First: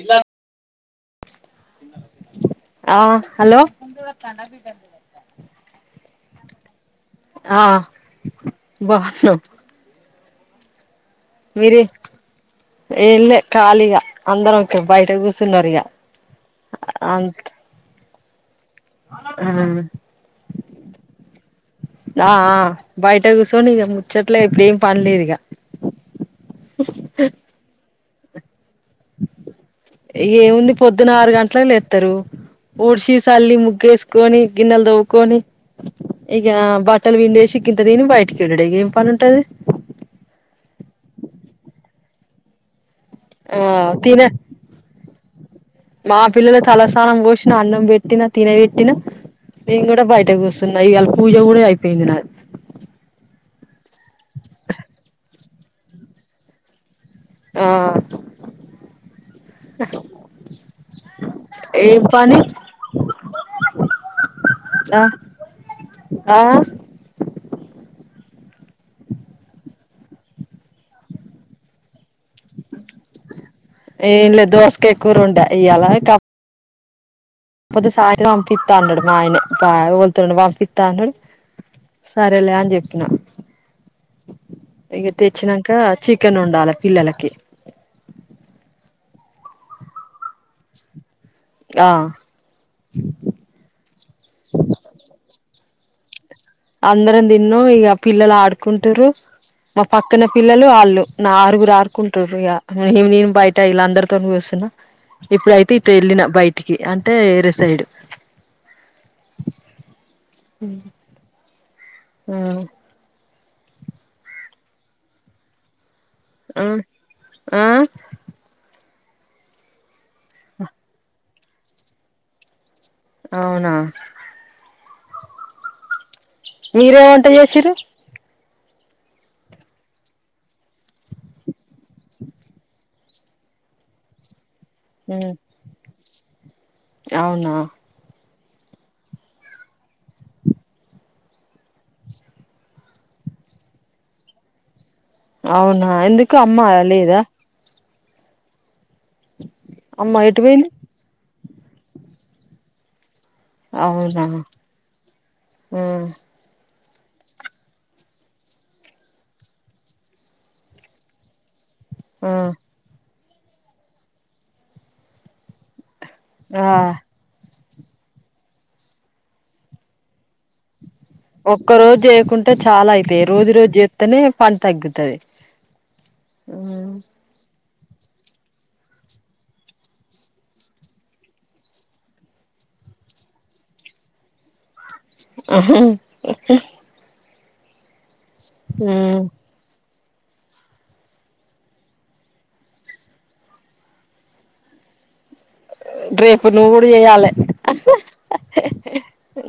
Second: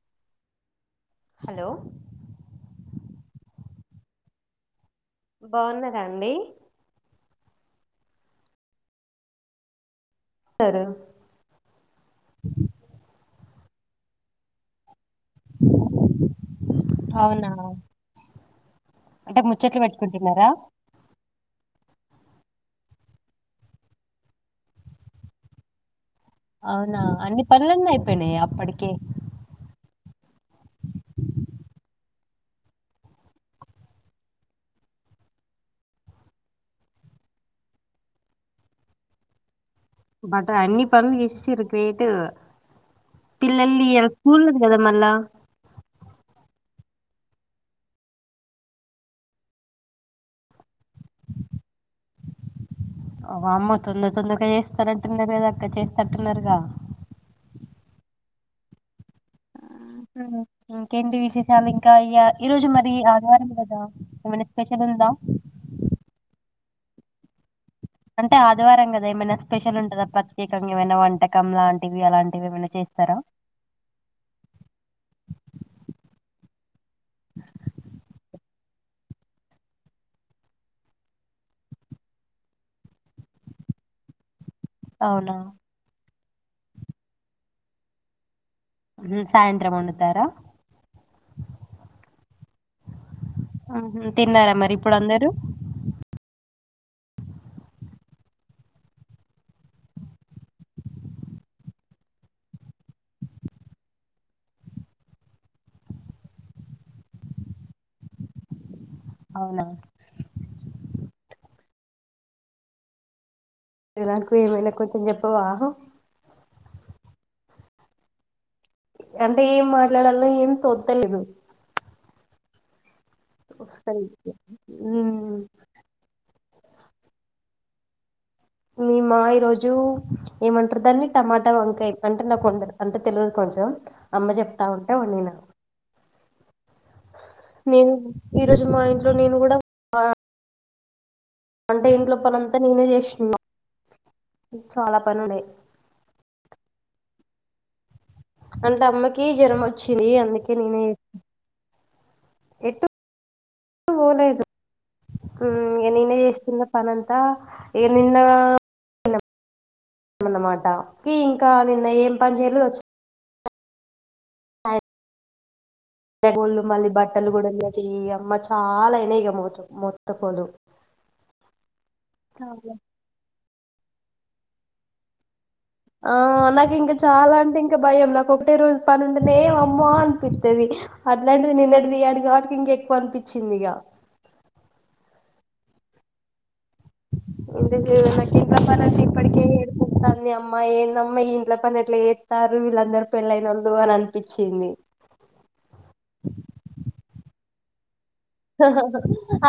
ఇలా హలో ఆ హలో బాగున్నరా అండి ఆ బావున్నం సారు మీరి ఏల్లే ఖాళీగా అందరం ఓకే బయట కూసున్నరు ఇగ ఆ అం అవునా అంటే ముచ్చట్లు పెట్టుకుంటున్నరా? ఆ ఆ బయట కూసోని ఇగ ముచ్చట్లే ఇప్పుడ ఏం పనిలేదు ఇగ అవునా అన్ని పనులన్నీ అయిపోయినాయ అప్పటికీ ఏముంది పొద్దున ఆరు గంటలకి లేత్తరు ఊడ్షి సల్లి ముగ్గేసుకొని గిన్నెల్ దోముకొని ఇగ బట్టల్ వవిండేసి గింత దిని, బయటికి ఎల్లుడే ఇగ ఏం పని ఉంటది? బట్ అన్ని పనులు చేసేసిర్రు గ్రేటు ఆ పిల్లలి ఇయాల తినే స్కూల్ లేదు కదా మల్ల మా పిల్లలు తలసానం పోసిన, అన్నం బెట్టిన తినబెట్టిన నేను గుడ బయట కూసున్నా ఇవాళ పూజ గుడర్ అయిపోయింది నాది. ఓ వామ్మో తొందర తొందరగా చేస్తారనట్టున్నరు కదక్క చేసేతట్టున్నరుగా ఆ అ ఇంకేంటి విశేషాలు ఇంకా ఏం ఇయా పని ఈ రోజు మరి ఆదివారం కదా, ఏమైనా స్పెషల్ ఆ ఉందా ఆ అంటే ఆదివారం కదా ఏమైనా స్పెషల్ ఉంటదా ప్రత్యేకంగా, ఏమైనా వంటకం లాంటివి అలాంటి ఏమైనా చేస్తరా ఏం లేదూ దోసకాయ కూరండా ఇయ్యాల కా పోతే సాయంత్రం తింట అంటడు మా ఆయన బా ఎవలి తోనైనా పంపిత్త అంటడు సరేలే అని జెప్పిన ఇగ అవునా తెచ్చినంక చికెన్ ఉండాలె పిల్లలకి ఉమ్ సాయంత్రం వండుతారా? ఆ ఆహ తిన్నారా మరి ఇప్పుడు అందరు? అందరం దిన్నం ఇగ పిల్లలు ఆడుకుంటుర్రూ మా పక్కన పిల్లలు ఆళ్ళు నా ఆరుగురు ఆరుకుంటుర్రు ఇగ నేను బయట్ టె ఇలా అందరితోనీ కూసున్న ఇప్పుడయితే ఇటు ఎళ్ళిన బయటికి అంటే ఏరేసైడు అవునా ఉమ్ ఉమ్ నాకు ఏమైనా కొంచం చెప్పవా? అ ఆ అంటే ఏం మాట్లాడాలో ఏం తొత్తలేదు అవునా వస్తలేదు ఉ మీరు ఏం వంట చేసిర్రు మీమా ఈరోజు ఏమంటారు దాన్ని టమాటా వంకాయ అంటే నాకు కొ అంటే తెలియదు కొంచెం అమ్మ చెప్తా ఉంటే ఉమ్ వండినా అవునా ఉ ఈ రోజు మా ఇంట్లో నేను కూడా అంటే ఇంట్లో పనీ అంతా నేనే చేస్తున్నా చాలా పని ఉండే అవునా ఎందుకు అమ్మ లేదా అంటే అమ్మకి జ్వరం వచ్చింది అమ్మ ఎటు అందుకే పోయింది నేనే ఎటు అవునా పోలేదు ఉ ఆ ఇగ నేనే చేసుకున్న పని అంతా ఏందో ఏందో న్నాం న్నమాట ఏ ఇంకా నిన్న ఏం ఆ పని చేయలేదు వ అయ్ ఇంతక ముందు ఆ మళ్ళీ బట్టలు కూడా చెయ అమ్మ చాలా అయినా ఇక మ మొత్త కోలు ఒక్క రోజు చేయకుంటే చాలా అయితాయి రోజు రోజు చేత్తేనే పని తగ్గుతది ఆ నాకు ఉమ్ ఇంకా చాలా అంటే ఇంకా భయం నాకు ఒకే రోజు పనుండినే అమ్మో అనిపిత్తది అట్లాంటిది నిన్నది తీయడు కాబట్టి ఇంక ఎక్కువ అనిపించింది ఇగ ఆహా ఎంత [inaudible] నా తంది అమ్మా ఏందమ్మా ఈ ఇంట్లో పని ఎట్లా చెత్తారు వీళ్ళందరు పెళ్ళైన వోళ్ళు అని అనిపించింది రేపు నువ్వు కూడా చెయాలే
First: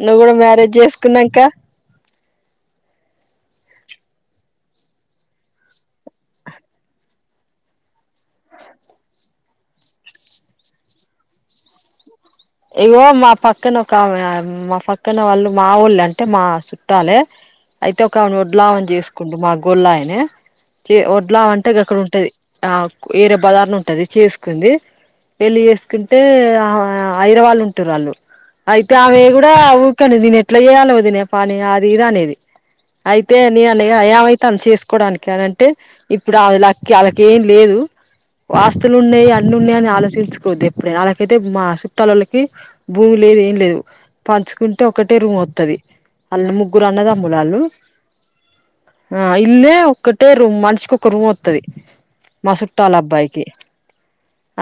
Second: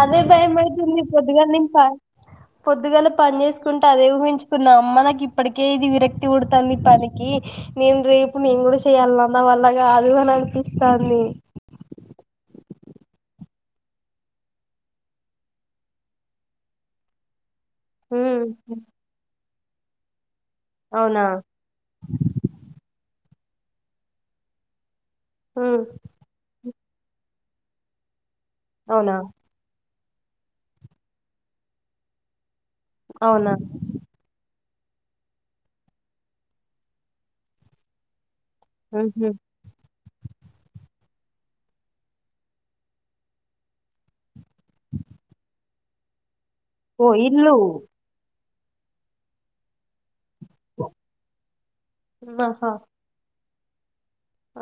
అదే భయమవుతుంది పొద్దుగా చేసుకున్నాంక నించి పొద్దుగాల పని చేసుకుంట అదే ఊహించుకున్నా మనకి ఇప్పటికే ఇది విరక్తి పుడతాంది పనికి నేను రేపు నేను కూడా చెయ్యాల్లనా నా వల్ల కాదు అని అనిపిస్తాంది ఇగో మా పక్కన ఒక ఆమె మా పక్కన వాళ్ళు మా ఒళ్ళు అంటే మా చట్టాలే అయితే ఒక ఉమ్ వడ్లా ఆమెను చేసుకుండు మా గోళ్ళ ఆయనే చి అవునా వడ్ల ఆమెను ఉంటది అక్కడ ఉంటది ఆ వేరే బజారణ ఉంటది చేసుకుంది పేళ్లి ఉమ్ చేసుకు కుంటే ఆమె హైదరాబాద్ లో ఉంటారు వాళ్ళు అయితే అవునా ఆమే ఊకని నేను ఎట్లా చేయాల వదిన పని అది ఇది అనేది అయితే అవునా నేను అన్న ఏమైతాంది చేసుకోవడానికి అని అంటే ఇప్పుడు ఆ వాళ్ళకి వాళ్ళకి ఏం లేదు వాస్తులు ఉన్నాయి ఉహు అన్నీ ఉన్నాయని ఆలోచించుకోవద్దు ఎప్పుడైనా అలాకైతే మా తలలకి భూమి లేదు ఏం లేదు పంచుకుంటే ఒకటే రూమ్ వత్తది వాళ్ళ ముగ్గు గురు ఓ అన్నదమ్ములు ఇల్లు వాళ్ళు ఆ ఇల్లు ఒ ట్టే రూమ్ మనిషికి ఒక రూమ్ వత్తది మా ఆహా చుట్టాల అబ్బాయికి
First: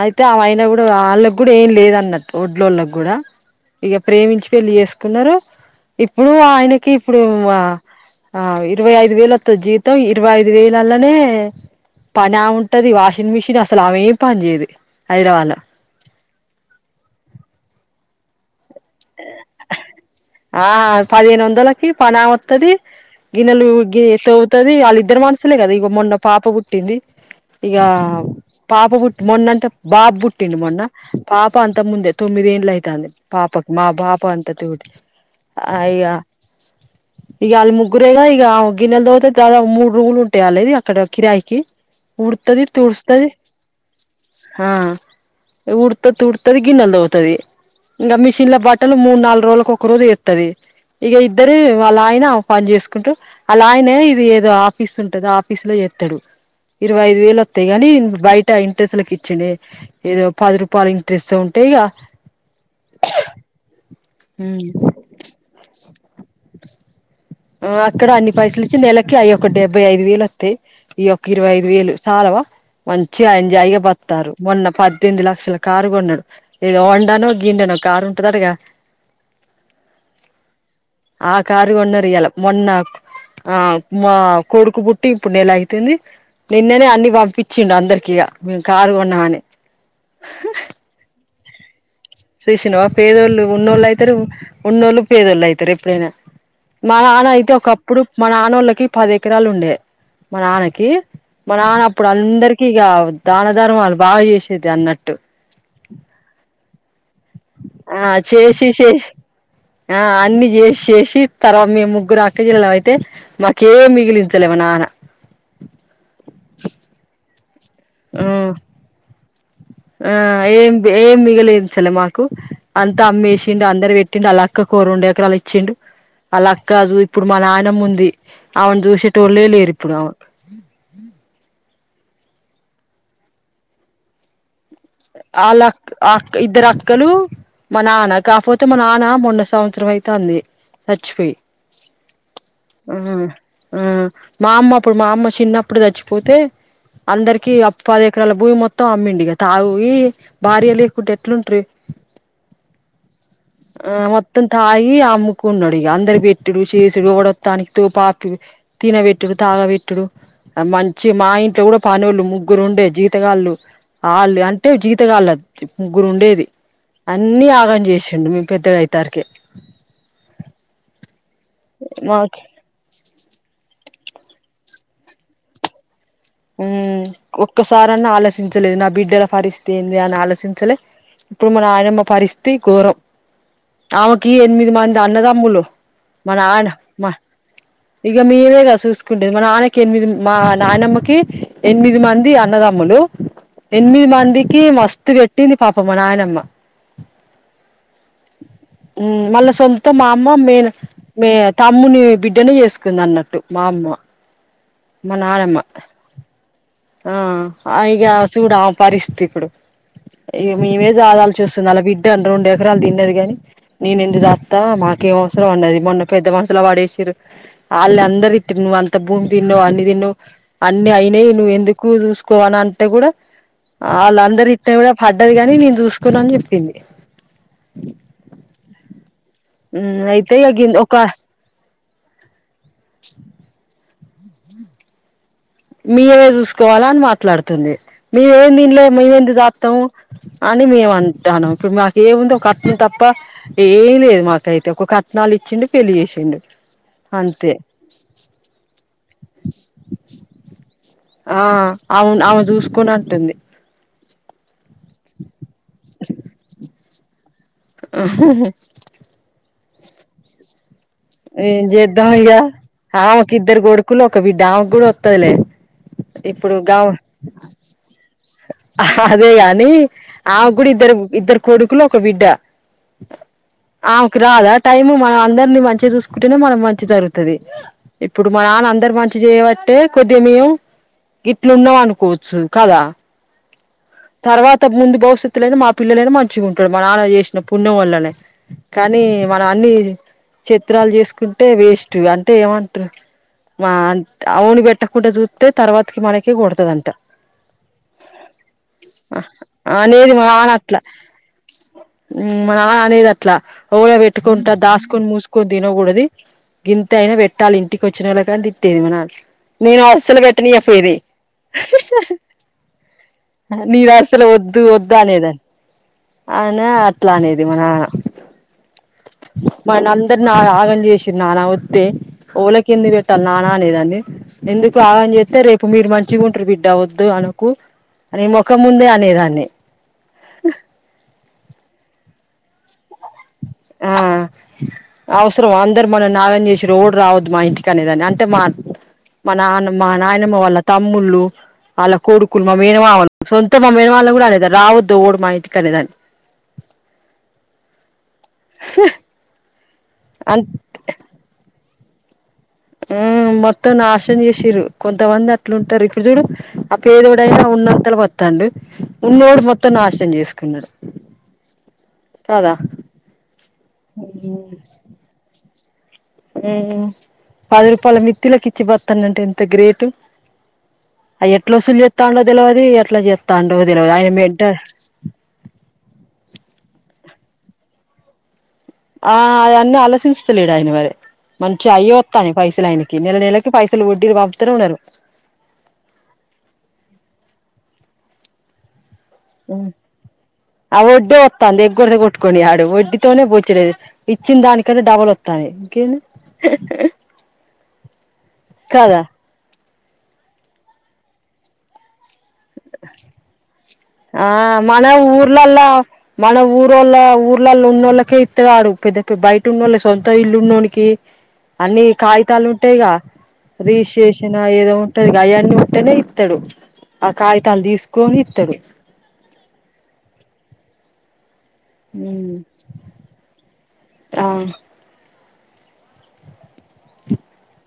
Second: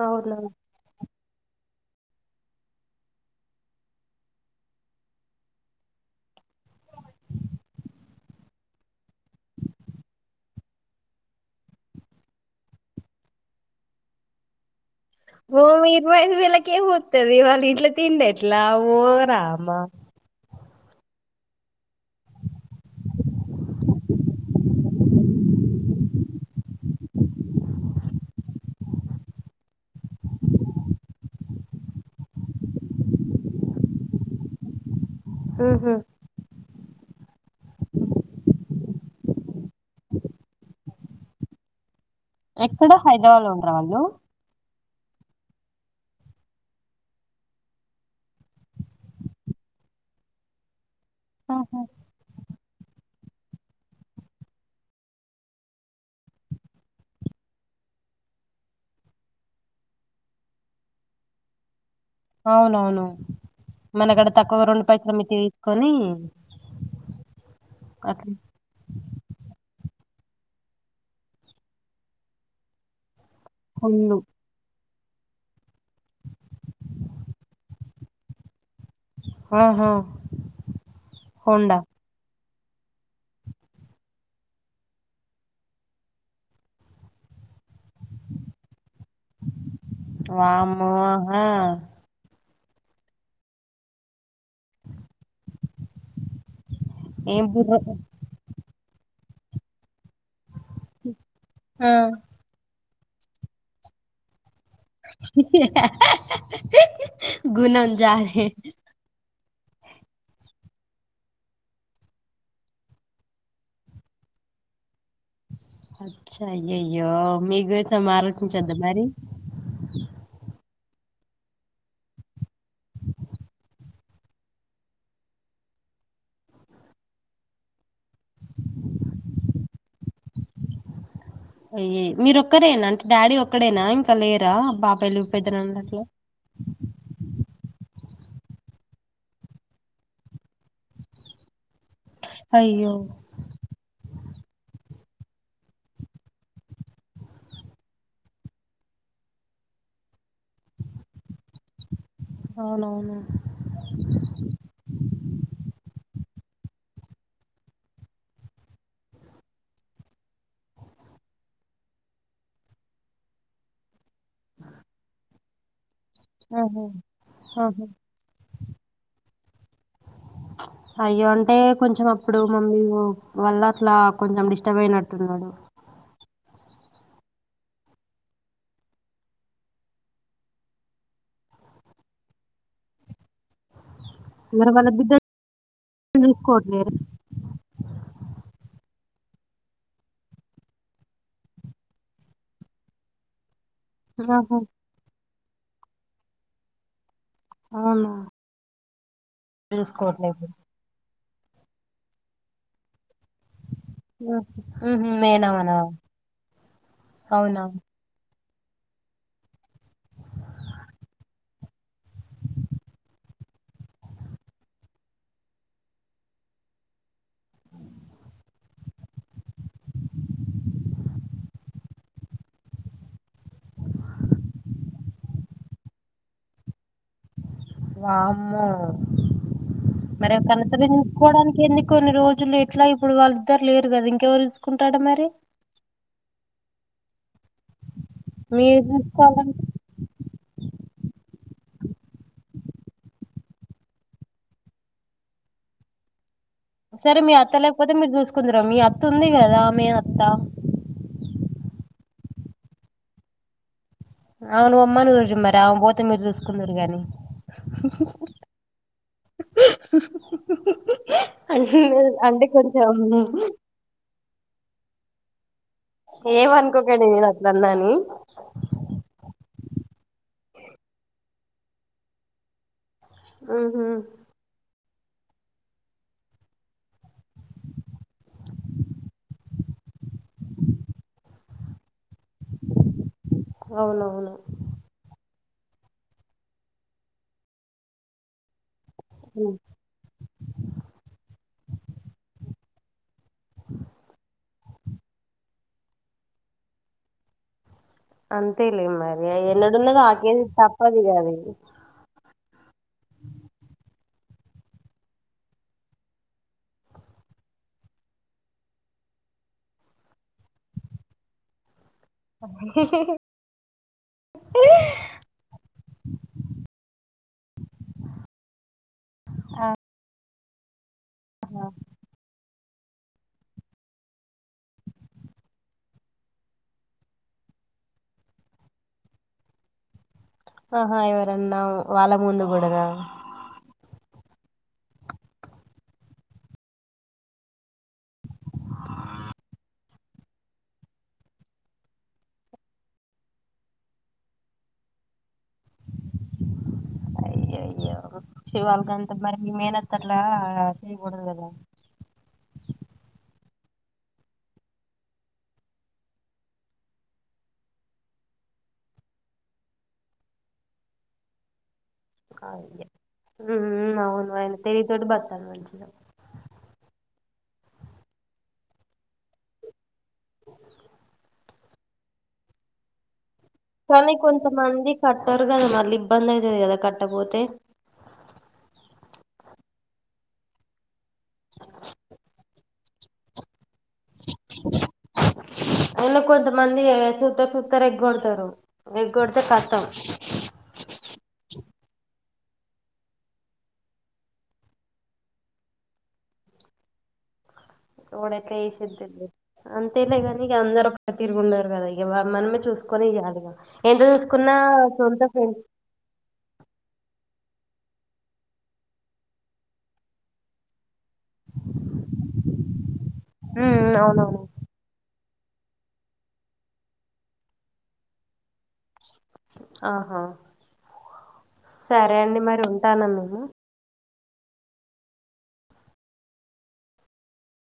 అయితే అవునా ఆయిన కూడా వాళ్ళకి కూడా ఏం లేదు అన్నట్టు వడ్ల వాళ్ళకి కూడా ఇగ ప్రేమించి పెళ్ళి చేసుకున్నారు ఇప్పుడు ఆయనకి ఇప్పుడు ఆ ఇరవై ఐదు వేలు వత్తాది జీవితం ఇరవై ఐదు వేలల్లానే పని ఆమె ఉంటది వాషింగ్ మిషిన్ అసలు ఆమె ఏమి పని చేయదు హైదరాబాద్ లో ఓ ఇరవై ఐదు వేలకే వత్తాది వాళ్ళ ఇంట్లా తిండి ఎట్లా ఓ రామా ఆ పదిహేను వందలకి పనీ ఆమె వత్తాది గిన్నెలు గి తోముతది వాళ్ళ ఇద్దరు మనసులే కదా ఇక మొన్న పాప పుట్టింది ఇగా పాప బుట్టి మొన్న అంటే బాబు పుట్టింది మొన్న పాప అంత ముందే తొమ్మిది ఏండ్లు అయితాంది పాపకి మా పాప అంత తూటి ఉహు అయ్యా ఇక వాళ్ళ ముగ్గురేగా ఇక ఆమె గిన్నెలు తోముతే దా మూడు రూములు ఉంటాయ్ ఆళ్ళవి అక్కడ కిరాయికి ఊడ్తది ఎక్కడ తుర్స్తది హైదరాబాద్ లో ఉంటరా వాళ్ళు ఉడతది తుడుత్తది గిన్నెలు తోముతది ఇంకా మిషన్ లో బట్టలు మూడు నాలుగు రోజులకు ఒక సారి ఎ ది ఈక ఇద్దరి ఆహా వాలా ఆయన పని చేసుకుంటూ అలా ఆయనే ఇది ఏదో ఆఫీస్ ఉంటది ఆఫీస్ లో చేత్తడు ఇరవై ఐదు వేలు వస్తాయి ని బయట ఇంట్రెస్లలకు ఇచ్చిండే ఏదో పది రూపాయలు ఇంట్రెస్ట్ ఉంటాయిగా అవునవును మనగడ తక్కువగా రెండు పైట్ల మట్ తీసుకొని ఆ అక్కడ అన్ని అట్లా పైసలు నెలకి అవిక్క డెబ్బై ఐదు వేలు వస్తాయి ఈయొక్క ఇరవై ఐదు వేలు చాలవా మంచిగా జైగ హుండు బతారు మొన్న పద్దెనిమిది లక్షల కారు కొన్నాడు ఏదో వండానో గిండానో కారు ఉంటదంటగా ఆహా ఆ కారు హోండా కొన్న రియ్యాల మొన్న ఆ మా కొడుకు బుట్టి ఇప్పుడు నేల అయితుంది నిన్నేనే అన్ని పంపించిండు అందరికిీగా మేము కారు కొన్నామని వామ్మో ఆ సుశీనవ పేదోళ్ళు ఉన్నోళ్ళు అయితరు ఉన్నోళ్ళు పేదోళ్ళు అవుతారు ఎప్పుడైనా మా నాన్న ఏం అయితే బుర్ర ఒకప్పుడు మా నాన్నోళ్ళకి పది ఎకరాలు ఉండే మా నాన్నకి మా నాన్న ఆ అప్పుడు అంద ఇక దాన ధర్మాలు బాగా చేసేది అన్నట్ [unintelligible] ఆ జారే చేేసి చేసి ఆ అన్ని చేసి చేసి తర్వా మేము ముగ్గురు అక్కచెల్లలం అయితే మాకే మిగిలిస్థలే నాన్న అచ్చ అయ్యయ్యో మీ కోసం ఆ ఆలోచించిద్ద మరి ఆ ఏం ఏం మిగలించలే మాకు అంతా అమ్మేసిండు అందరు పెట్టిండు ఆలక్కకు ఒ రెండు ఎకరాలు ఇచ్చిండు అలాక్క కా జు ఇప్పుడు మా నాయనమ్మ ఉంది ఆమెను చూసేటోళ్ళలే లేరు ఇప్పుడు ఆమ అయ్య మీరోక్కరేనా అంటే డాడీ ఒక్కడేనా ఇంకా లేరా బాబా ఆలక్ ఆ ఇద్దరు అక్కలు మా నాన్న కాకపోతే మా నాన్న మొన్న సంవత్సరం అయితే ఉంది సచ్చిపోయి అయ్యో ఉ ఆ మా అమ్మ అప్పుడు మా అమ్మ చిన్నప్పుడు చచ్చిపోతే అందరికి అప్ప పది ఎకరాల భూమి మొత్తం అమ్మిండు ఇగ తాగు భార్య లేకుంటె ఎట్లుంట్ర అవునవును ఆ మొత్తం తాగి అమ్మకున్నాడు ఇక అందరు పెట్టుడు చేసుడు ఎవడొస్తేఆనికి తాపి తిన పెట్టుడు తాగా పెట్టుడు మంచి మా ఇంట్లో కూడా పనుళ్ళు ముగ్గురు ఉండే జీతగాళ్ళు ఆళ్ళు అం అంటే జీతగాళ్ళు ముగ్గురు ఉండేది ఆహా అన్నీ ఆగం ఆహా చేసిండు మేము పెద్దగా అయితారికె అయ్యో అంటే కొంచెం అప్పుడు మాకు మమ్మీ వల్ల అట్ల కొంచెం డిస్టర్బ్ అయినట్టున్నాడు ఉ ఒక్కసారన్నా ఆలోచించలేదు నా బిడ్డల పరిస్థితి ఏంది అని ఆలోచించలే ఇప్పుడు మన నాయనమ్మ పరిస్థితి ఘోరం ఆమెకి మరి ఎనిమిది వాళ్ళ మంది బిడ్డలు అన్నదమ్ములు మా నాయన చూసుకోవట్లేరు మా ఇగ మీమేగా చూసుకుంటేది మా నాన్నకి ఎనిమిది మా నాయనమ్మకి ఎనిమిది మంది అన్నదమ్ములు ఎనిమిది ఆహా మందికి మస్త్ పెట్ ట్టింది పాపం మా నాయనమ్మ అవును ఉ మళ్ళా సొంత మా అమ్మో మేన్ మీ తమ్ముని బిడ్డనే చేసుకుంది అన్నట్టు మా అమ్మ ఉహూ మా మేనమామ నానమ్మ ఆ ఈగ చూడు ఆ పరిస్తిపుడు ఇ మేమే జాదాలు చూస్తుంది ఆల బిడ్డ అండి రెండు ఎకరాలు తిన్నది కాని నేను ఎందు జాక్త మాకేం అవసరం అన్నది మొన్న పెద్ద మనుసులో వాడేసిరు అల్ అందరి తిట్టిరు నువ్ అంత భూమి దిన్నవ్ అన్నీ దిన్నావ్ అన్ని అయినయి నువ్ ఎంద ఎక్కువ చూసుకోవాలంటే కూడా వాళ్ళందరు ఇట్ కూడా పడ్డది కాని నేను చూసుకున్నా అని చెప్పింది వామ్మో అయితే మరి ఇగ కనత గిన్ ఒక పెంచుకోవడానికి ఎందు కొన్ని రోజులు ఎట్లా ఇప్పుడు వాళ్ళిద్దరు లేరుగద ఇంకెవరు చూసుకుంటాడ మరి మీమే చూసుకోవాలా అని మాట్లాడుతుంది మేమేమి మీరు దీన్లే మేమేంది చూసుకోవాలంటే జాక్తాము అని మేము అంటాను ఇప్పుడు మాకు ఏముందో ఒక కట్నం తప్ప ఏం లేదు మాకైతే ఒక కట్నాలు ఇచ్చిండు పెళ్ళి చేసిండు సరే మీ అంతే అత్త లేకపోతే మీరు చూసుకుందురు మీ అత్త ఉంది కదా మీ అత్తా ఆ అవును అమ చూసుకున్నట్టుంది అవును పొమ్మను చూచు మరి ఆమెన పోతే మీరు చూసుకున్నరు గానీ ఏం అంటే చేద్దాం ఇగ అంటే కొంచెం ఆమెకి ఇద్దరు కొడుకులు ఒక బిడ్డ ఆమెకు కూడా వత్తదిలే ఏం అనుకోకండి నేను అట్ల అన్నాని అదే కాని ఆమే కూడా ఇద్దరు ఇద్దరు కొడుకులు ఒక బిడ్డ ఆకు రాదా టైము మనం అందరిని మంచిగ చూసుకుంటేనే మనం మంచి జరుగుతది ఇప్పుడు మా నాన్న అందరు మంచి చేయబట్టే కొద్దిగ మేము ఇట్లు ఉన్నావు అనుకోవచ్చు కాదా అవునవును ఇంత ముందు భవిష్యత్తులోనా మా పిల్లలైనా మంచిగ ఉంటాడు మా నాన్న చేసిన పుణ్యం వల్లనే కానీ మనం అన్ని చిత్రాలు చేసుకుంటే వేస్ట్ అంటే ఏమంటరు మా అవును బట్టకుంట చూప్తే తర్వాతకి మనకి కొడతదంత అంతే లే మరి ఎన్నడున్నది అనేది ఆకేజీ తప్పదు కాది మన అనేది అట్లా [unintelligible] పెట్టుకుంటా దాసుకొని మూసుకొని తినకూడది గింత అయినా పెట్టాలి ఇంటికి వచ్చిన వాళ్ళ కాని తిట్టేది మన నేను అసలు పెట్టని అప్పేది అ నీరు అసలు వద్దు వద్దు అనేదని అయినా అట్లా అనేది మనాన మన అందరిని ఆగ్ ఆగం చేసి అలా వద్దె ఓళకి ఎన్ని రేట ననేదడి ఎందుకు ఆగని చేత్తే రేపు మీరు మంచిగా ఉంటరు బిడ్డ వద్దు అనకు అని మొక్క ముందే అనేదాన్ని ఆహా ఇవరన్నా వాళ్ళ ముందు కూడరా ఆ అవసరం అందరు మనం నాగం చేసి రోడ్డు రావద్దు మా ఇంటికనేదాని అంటే మా మా నాన్నమ్ మా నాయనమ్మ వాళ్ళ తమ్ముళ్ళు అలా కోడుకులు మా మేనమామళ సొంత మా మేనవాళ్ళం కూడా అనేది రావద్దు ఓడు మా ఇంటికి అనేదాన్ని అయ్యో అయ్యో చివాళకింతా మరి మేనత్తట్లా అం ఈయగూడదు గద ఆ మొత్తం నాశనం చేసిరు కొంతమంది అట్లుంటారు ఇప్పుడు చూడు ఆ పేదోడ అయినా ఉన్నంతలు వత్తాండు ఉన్నోడు మొత్తం నాశనం చేసుకున్నాడు. కాదా ఊఉ అవును మరి తెలితోటి బతకాలి మంచిగా పది రూపాయల మితిలకిిచ్చి బతాన అంటే ఎంత గ్రేటు అయి ఎట్లా వసూలు చెస్తాండో తెలివది ఎట్లా చేస్తాండో తెలవదు ఆయన కానీ మెంట కొంతమంది కట్టరు కదా మళ్ళీ ఇబ్బంది అయితది కదా కట్టపోతే ఆ అయన్నీ ఆలోశించటలేడు ఆయన మరి మంచి అయ్య వత్తాని పైసలు ఆయన కి నెల నెలకి పైసలు వడ్డిలు ప అయినా కొంతమంది సూత సూతరు ఏగ్ కొడతారు. ఏగ్ కొడితే కత్తం ఆ ఒడ్డే వత్తంది ఎగ్గురి కొట్టుకొని ఆడు వడ్డీతోనే పోచ్చలేేదు ఇచ్చిన దానికన్నా డబల్ వత్తాయి కేంది హ్హ్ ఓడెట్లేసద్దంది అంతేలే కానీక అందరు ఒ ఒక తిరుగు ఉండారు కదా ఇ మనమ చూసుకొని ఇయ్యాలి గద ఎంత ఆ చూసుకున్నా మన సొంత ఫ్రెం ఊర్లల్ల మన ఊరోళ్ళ ఊర్లలో ఉన్న వాళ్ళకే ఇత్తవాడు పెద్ద పె బయట ఉన్న వాళ్ళ సొంత ఇల్లు ఉన్ననోకి అన్ని కాగితాలు ఉంటాయిగా ఉమ్ రీసేషన అవునవును ఏదో టది గా అయన్ని ఉంటేనే ఇత్తడు ఆ కాగితాలు తీసుకొని ఇత్తడు. ఆహా సరే అండి మరి ఉంటానా మేము ఆ అ